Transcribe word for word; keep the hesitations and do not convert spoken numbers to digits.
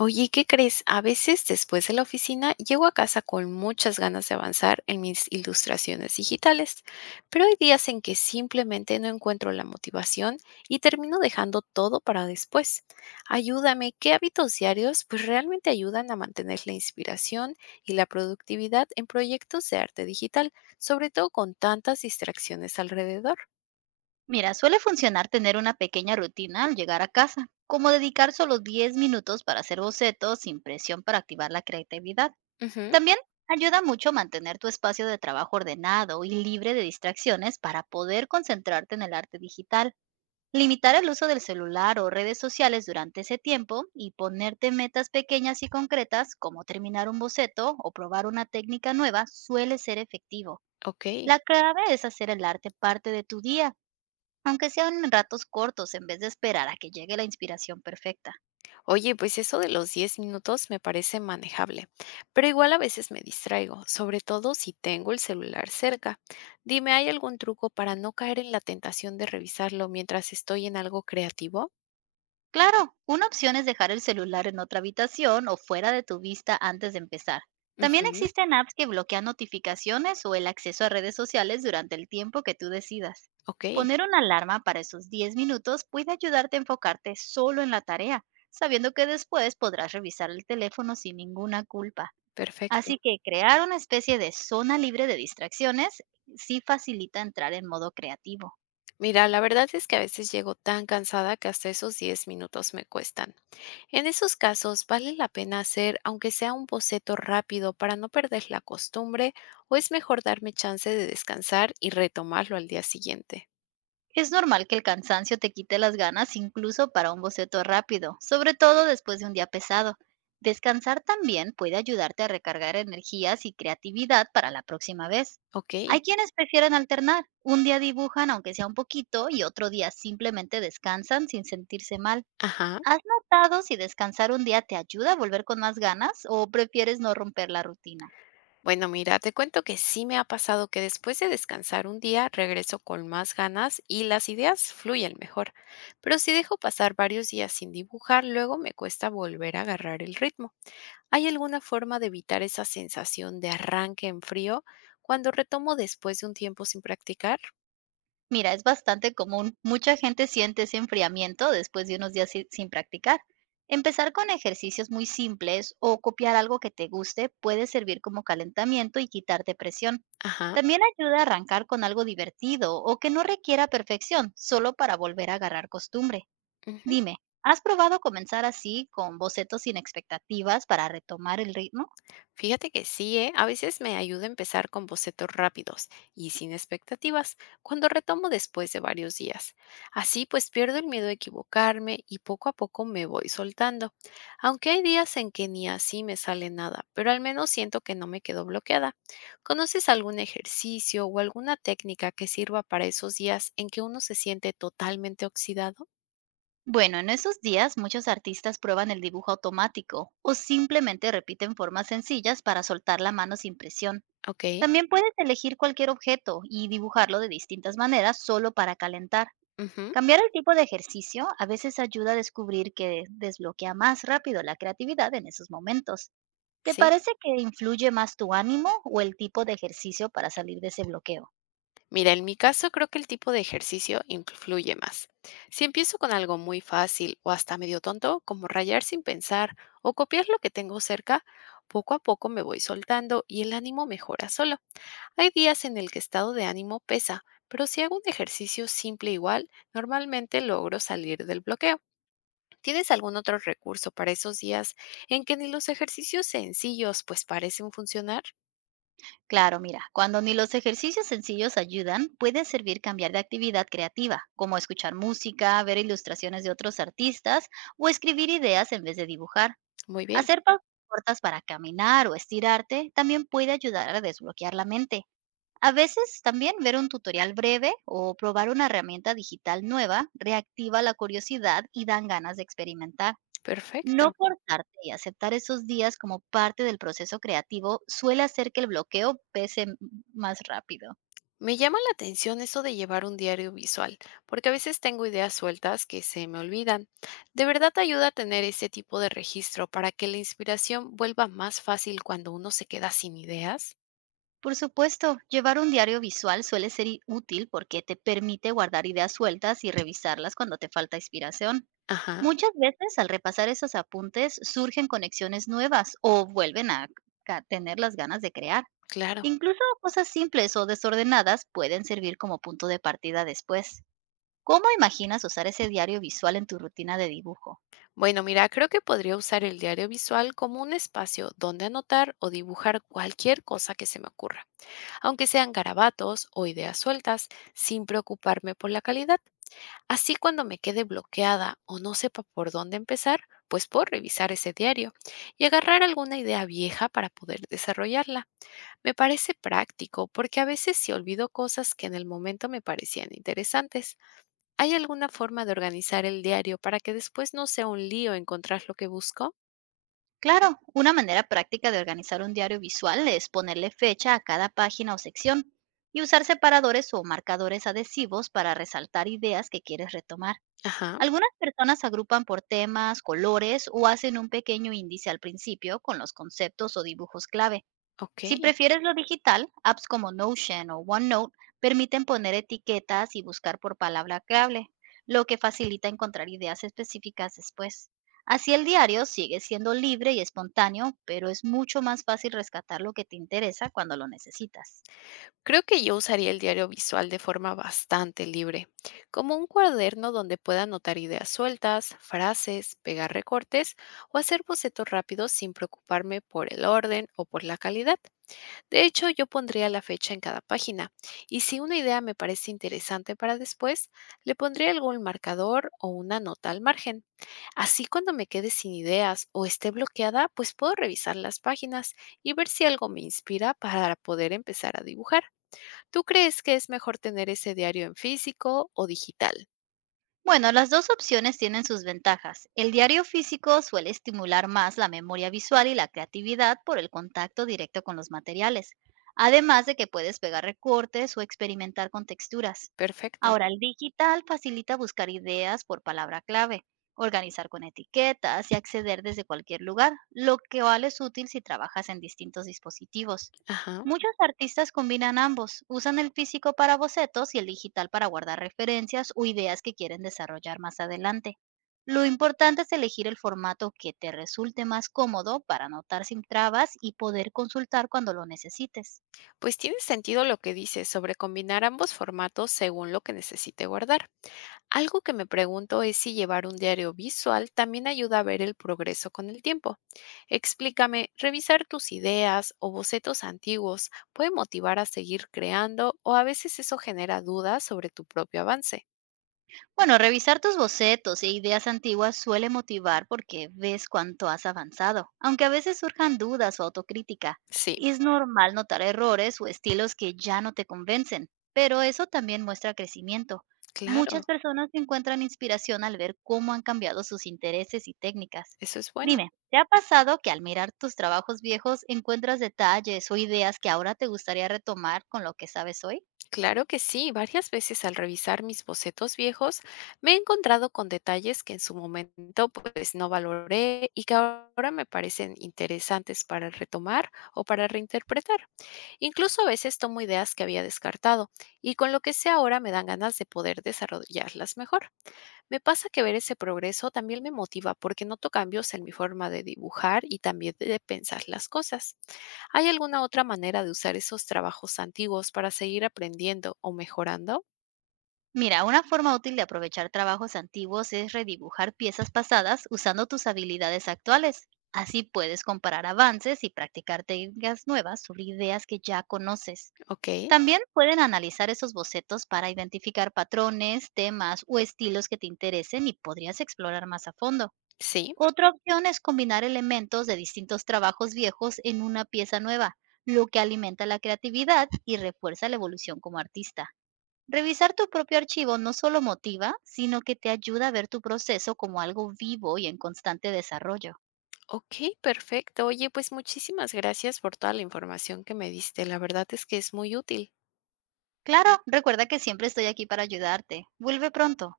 Oye, ¿qué crees? A veces después de la oficina llego a casa con muchas ganas de avanzar en mis ilustraciones digitales, pero hay días en que simplemente no encuentro la motivación y termino dejando todo para después. Ayúdame, ¿qué hábitos diarios pues realmente ayudan a mantener la inspiración y la productividad en proyectos de arte digital, sobre todo con tantas distracciones alrededor? Mira, suele funcionar tener una pequeña rutina al llegar a casa, como dedicar solo diez minutos para hacer bocetos sin presión para activar la creatividad. Ujú, También ayuda mucho mantener tu espacio de trabajo ordenado y libre de distracciones para poder concentrarte en el arte digital. Limitar el uso del celular o redes sociales durante ese tiempo y ponerte metas pequeñas y concretas como terminar un boceto o probar una técnica nueva suele ser efectivo. ok. La clave es hacer el arte parte de tu día aunque sean en ratos cortos en vez de esperar a que llegue la inspiración perfecta. Oye, pues eso de los diez minutos me parece manejable, pero igual a veces me distraigo, sobre todo si tengo el celular cerca. Dime, ¿hay algún truco para no caer en la tentación de revisarlo mientras estoy en algo creativo? Claro, una opción es dejar el celular en otra habitación o fuera de tu vista antes de empezar. También Ujú, existen apps que bloquean notificaciones o el acceso a redes sociales durante el tiempo que tú decidas. ok, Poner una alarma para esos diez minutos puede ayudarte a enfocarte solo en la tarea, sabiendo que después podrás revisar el teléfono sin ninguna culpa. perfecto. Así que crear una especie de zona libre de distracciones sí facilita entrar en modo creativo. Mira, la verdad es que a veces llego tan cansada que hasta esos diez minutos me cuestan. En esos casos, ¿vale la pena hacer, aunque sea un boceto rápido, para no perder la costumbre, o es mejor darme chance de descansar y retomarlo al día siguiente? Es normal que el cansancio te quite las ganas incluso para un boceto rápido, sobre todo después de un día pesado. Descansar también puede ayudarte a recargar energías y creatividad para la próxima vez. Ok, Hay quienes prefieren alternar. Un día dibujan aunque sea un poquito y otro día simplemente descansan sin sentirse mal. ajá. ¿Has notado si descansar un día te ayuda a volver con más ganas o prefieres no romper la rutina? Bueno, mira, te cuento que sí me ha pasado que después de descansar un día regreso con más ganas y las ideas fluyen mejor. Pero si dejo pasar varios días sin dibujar, luego me cuesta volver a agarrar el ritmo. ¿Hay alguna forma de evitar esa sensación de arranque en frío cuando retomo después de un tiempo sin practicar? Mira, es bastante común. Mucha gente siente ese enfriamiento después de unos días si- sin practicar. Empezar con ejercicios muy simples o copiar algo que te guste puede servir como calentamiento y quitar depresión. Ajá, También ayuda a arrancar con algo divertido o que no requiera perfección, solo para volver a agarrar costumbre. ujú. Dime, ¿has probado comenzar así con bocetos sin expectativas para retomar el ritmo? Fíjate que sí, ¿eh? A veces me ayuda a empezar con bocetos rápidos y sin expectativas, cuando retomo después de varios días. Así pues pierdo el miedo a equivocarme y poco a poco me voy soltando. Aunque hay días en que ni así me sale nada, pero al menos siento que no me quedo bloqueada. ¿Conoces algún ejercicio o alguna técnica que sirva para esos días en que uno se siente totalmente oxidado? Bueno, en esos días muchos artistas prueban el dibujo automático o simplemente repiten formas sencillas para soltar la mano sin presión. Ok, También puedes elegir cualquier objeto y dibujarlo de distintas maneras solo para calentar. ujú, Cambiar el tipo de ejercicio a veces ayuda a descubrir que desbloquea más rápido la creatividad en esos momentos. ¿Te sí. parece que influye más tu ánimo o el tipo de ejercicio para salir de ese bloqueo? Mira, en mi caso creo que el tipo de ejercicio influye más. Si empiezo con algo muy fácil o hasta medio tonto, como rayar sin pensar o copiar lo que tengo cerca, poco a poco me voy soltando y el ánimo mejora solo. Hay días en el que estado de ánimo pesa, pero si hago un ejercicio simple igual, normalmente logro salir del bloqueo. ¿Tienes algún otro recurso para esos días en que ni los ejercicios sencillos pues parecen funcionar? Claro, mira, cuando ni los ejercicios sencillos ayudan, puede servir cambiar de actividad creativa, como escuchar música, ver ilustraciones de otros artistas o escribir ideas en vez de dibujar. Muy bien, Hacer pausas cortas para caminar o estirarte también puede ayudar a desbloquear la mente. A veces también ver un tutorial breve o probar una herramienta digital nueva reactiva la curiosidad y dan ganas de experimentar. No perfecto. forzarte y aceptar esos días como parte del proceso creativo suele hacer que el bloqueo pese m- más rápido. Me llama la atención eso de llevar un diario visual, porque a veces tengo ideas sueltas que se me olvidan. ¿De verdad te ayuda a tener ese tipo de registro para que la inspiración vuelva más fácil cuando uno se queda sin ideas? Por supuesto, llevar un diario visual suele ser i- útil porque te permite guardar ideas sueltas y revisarlas cuando te falta inspiración. Ajá, Muchas veces al repasar esos apuntes surgen conexiones nuevas o vuelven a ca- tener las ganas de crear. claro. Incluso cosas simples o desordenadas pueden servir como punto de partida después. ¿Cómo imaginas usar ese diario visual en tu rutina de dibujo? Bueno, mira, creo que podría usar el diario visual como un espacio donde anotar o dibujar cualquier cosa que se me ocurra, aunque sean garabatos o ideas sueltas, sin preocuparme por la calidad. Así cuando me quede bloqueada o no sepa por dónde empezar, pues puedo revisar ese diario y agarrar alguna idea vieja para poder desarrollarla. Me parece práctico porque a veces sí olvido cosas que en el momento me parecían interesantes. ¿Hay alguna forma de organizar el diario para que después no sea un lío encontrar lo que busco? Claro, una manera práctica de organizar un diario visual es ponerle fecha a cada página o sección y usar separadores o marcadores adhesivos para resaltar ideas que quieres retomar. Ajá, Algunas personas agrupan por temas, colores o hacen un pequeño índice al principio con los conceptos o dibujos clave. ok. Si prefieres lo digital, apps como Notion o OneNote permiten poner etiquetas y buscar por palabra clave, lo que facilita encontrar ideas específicas después. Así el diario sigue siendo libre y espontáneo, pero es mucho más fácil rescatar lo que te interesa cuando lo necesitas. Creo que yo usaría el diario visual de forma bastante libre, como un cuaderno donde pueda anotar ideas sueltas, frases, pegar recortes o hacer bocetos rápidos sin preocuparme por el orden o por la calidad. De hecho, yo pondría la fecha en cada página y si una idea me parece interesante para después, le pondría algún marcador o una nota al margen. Así cuando me quede sin ideas o esté bloqueada, pues puedo revisar las páginas y ver si algo me inspira para poder empezar a dibujar. ¿Tú crees que es mejor tener ese diario en físico o digital? Bueno, las dos opciones tienen sus ventajas. El diario físico suele estimular más la memoria visual y la creatividad por el contacto directo con los materiales, además de que puedes pegar recortes o experimentar con texturas. Perfecto. Ahora, el digital facilita buscar ideas por palabra clave, organizar con etiquetas y acceder desde cualquier lugar, lo que vale es útil si trabajas en distintos dispositivos. Ajá. Muchos artistas combinan ambos, usan el físico para bocetos y el digital para guardar referencias o ideas que quieren desarrollar más adelante. Lo importante es elegir el formato que te resulte más cómodo para anotar sin trabas y poder consultar cuando lo necesites. Pues tiene sentido lo que dices sobre combinar ambos formatos según lo que necesite guardar. Algo que me pregunto es si llevar un diario visual también ayuda a ver el progreso con el tiempo. Explícame, ¿revisar tus ideas o bocetos antiguos puede motivar a seguir creando o a veces eso genera dudas sobre tu propio avance? Bueno, revisar tus bocetos e ideas antiguas suele motivar porque ves cuánto has avanzado, aunque a veces surjan dudas o autocrítica. Sí, Es normal notar errores o estilos que ya no te convencen, pero eso también muestra crecimiento. Muchas claro, personas encuentran inspiración al ver cómo han cambiado sus intereses y técnicas. eso es bueno. Dime, ¿te ha pasado que al mirar tus trabajos viejos encuentras detalles o ideas que ahora te gustaría retomar con lo que sabes hoy? Claro que sí, varias veces al revisar mis bocetos viejos me he encontrado con detalles que en su momento pues no valoré y que ahora me parecen interesantes para retomar o para reinterpretar. Incluso a veces tomo ideas que había descartado y con lo que sé ahora me dan ganas de poder desarrollarlas mejor. Me pasa que ver ese progreso también me motiva porque noto cambios en mi forma de dibujar y también de pensar las cosas. ¿Hay alguna otra manera de usar esos trabajos antiguos para seguir aprendiendo o mejorando? Mira, una forma útil de aprovechar trabajos antiguos es redibujar piezas pasadas usando tus habilidades actuales. Así puedes comparar avances y practicar técnicas nuevas sobre ideas que ya conoces. Ok, También pueden analizar esos bocetos para identificar patrones, temas o estilos que te interesen y podrías explorar más a fondo. sí. Otra opción es combinar elementos de distintos trabajos viejos en una pieza nueva, lo que alimenta la creatividad y refuerza la evolución como artista. Revisar tu propio archivo no solo motiva, sino que te ayuda a ver tu proceso como algo vivo y en constante desarrollo. Ok, perfecto. Oye, pues muchísimas gracias por toda la información que me diste. La verdad es que es muy útil. Claro, recuerda que siempre estoy aquí para ayudarte. Vuelve pronto.